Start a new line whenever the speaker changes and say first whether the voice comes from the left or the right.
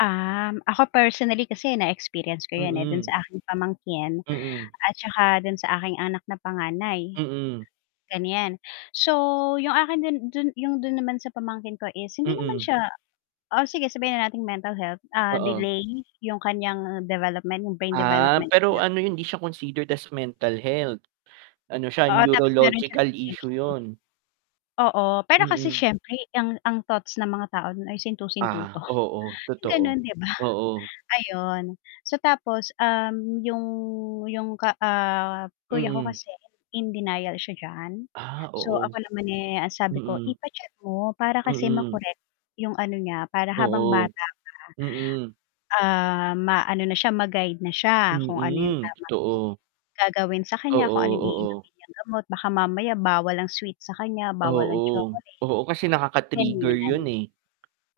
left: Um, ako personally kasi na-experience ko yun eh, dun
right: Mm.
left: sa aking pamangkin,
right: Mm.
left: at tsaka dun sa aking anak na panganay.
right: Mm.
left: Ganyan, so yung akin din dun yung dun naman sa pamangkin ko is hindi naman
right: Mm.
left: siya o sige sabihin na nating mental health, ah,
right: Oo.
left: delay yung kanyang development yung brain
right: Ah,
left: development
right: pero
left: niya.
right: ano yun hindi siya considered as mental health, ano siya
left: Oo, tapos meron siyang
right: neurological issue
left: ADHD.
right: yun.
left: Oo, pero kasi
right: Mm.
left: siyempre ang ang thoughts ng mga tao ay sintu-sintu 'to,
right: Ah, oo, totoo,
left: ganon 'di ba
right: oo.
left: Ayun so tapos, um, yung yung ka, ah, kuya ko
right: Mm.
left: kasi in denial siya diyan
right: Ah,
left: so
right: oo.
left: ako naman, eh, ang sabi ko
right: Mm.
left: ipa-check mo para kasi
right: Mm.
left: ma-correct yung ano niya para habang bata
right: Oo, Mm.
left: pa. Ah, ma-ano na siya ma-guide na siya kung ano yung
right: Mm,
left: tamang
right: totoo.
left: gagawin sa kanya kung
right: Oo,
left: ano yung
right: oo.
left: iinumin niyang gamot baka mamaya bawal ang sweet sa kanya bawal ang
right: Oo,
left: chocolate.
right: oo kasi nakaka-trigger
left: Ganyan,
right: yun eh.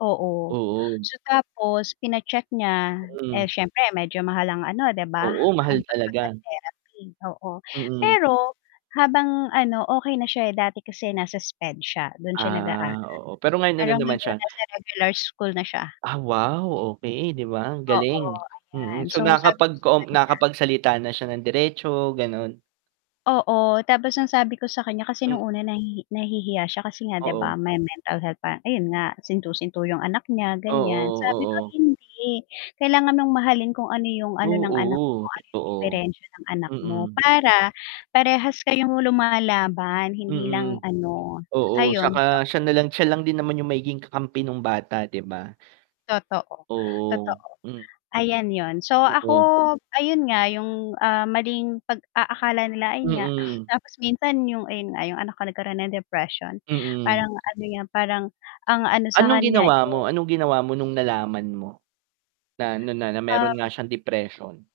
left: oo
right: Oo.
left: so tapos pina-check niya eh,
right: Mm.
left: siyempre medyo mahal ang ano 'di ba
right: Oo,
left: ang
right: mahal
left: pag
right: talaga.
left: papa-therapy oo,
right: Mm.
left: pero habang ano okey na siya dati kasi nasa SPED siya dun siya nag-aaral
right: Ah oo, pero ngayon ano
left: pero
right: naman
left: ngayon
right: siya?
left: nasa regular school na siya.
right: Ah wow, okey 'di ba
left: Oo,
right: galing,
left: ayan
right: mm,
left: so
right: so
left: sabi ko
right: nakapag
left: sa
right: ko
left: kanya.
right: nakapagsalita na siya ng diretso ganon?
left: Oo, tapos ang sabi ko sa kanya kasi nung una nahi nahihiya siya kasi nga 'di
right: Oo.
left: ba may mental health pa, ayun nga sinto-sinto yung anak niya ganyan
right: Oo,
left: sabi ko
right: oo.
left: hindi kailangan mong mahalin kung ano yung ano ng anak mo
right: Oo,
left: kung ano yung
right: totoo,
left: diperensiya ng anak mo,
right: Mm.
left: para parehas kayong lumalaban hindi lang
right: Mm,
left: ano,
right: oo,
left: ayon so
right: tsaka siya nalang siya lang din naman yung magiging kakampi nung bata 'di ba?
left: Totoo,
right: Oo,
left: totoo ayan yun so ako
right: oo.
left: ayun nga yung, ah, maling pag-aakala nila ayun nga.
right: Mm.
left: Tapos minsan yung ayun nga yung anak ko nagkaroon ng depression,
right: Mm.
left: parang ano nga parang ang ano sa
right: Anong
left: kanya
right: ginawa
left: eh
right: mo anong ginawa mo nung nalaman mo? Na ano na na meron
left: Um
right: nga siyang depression?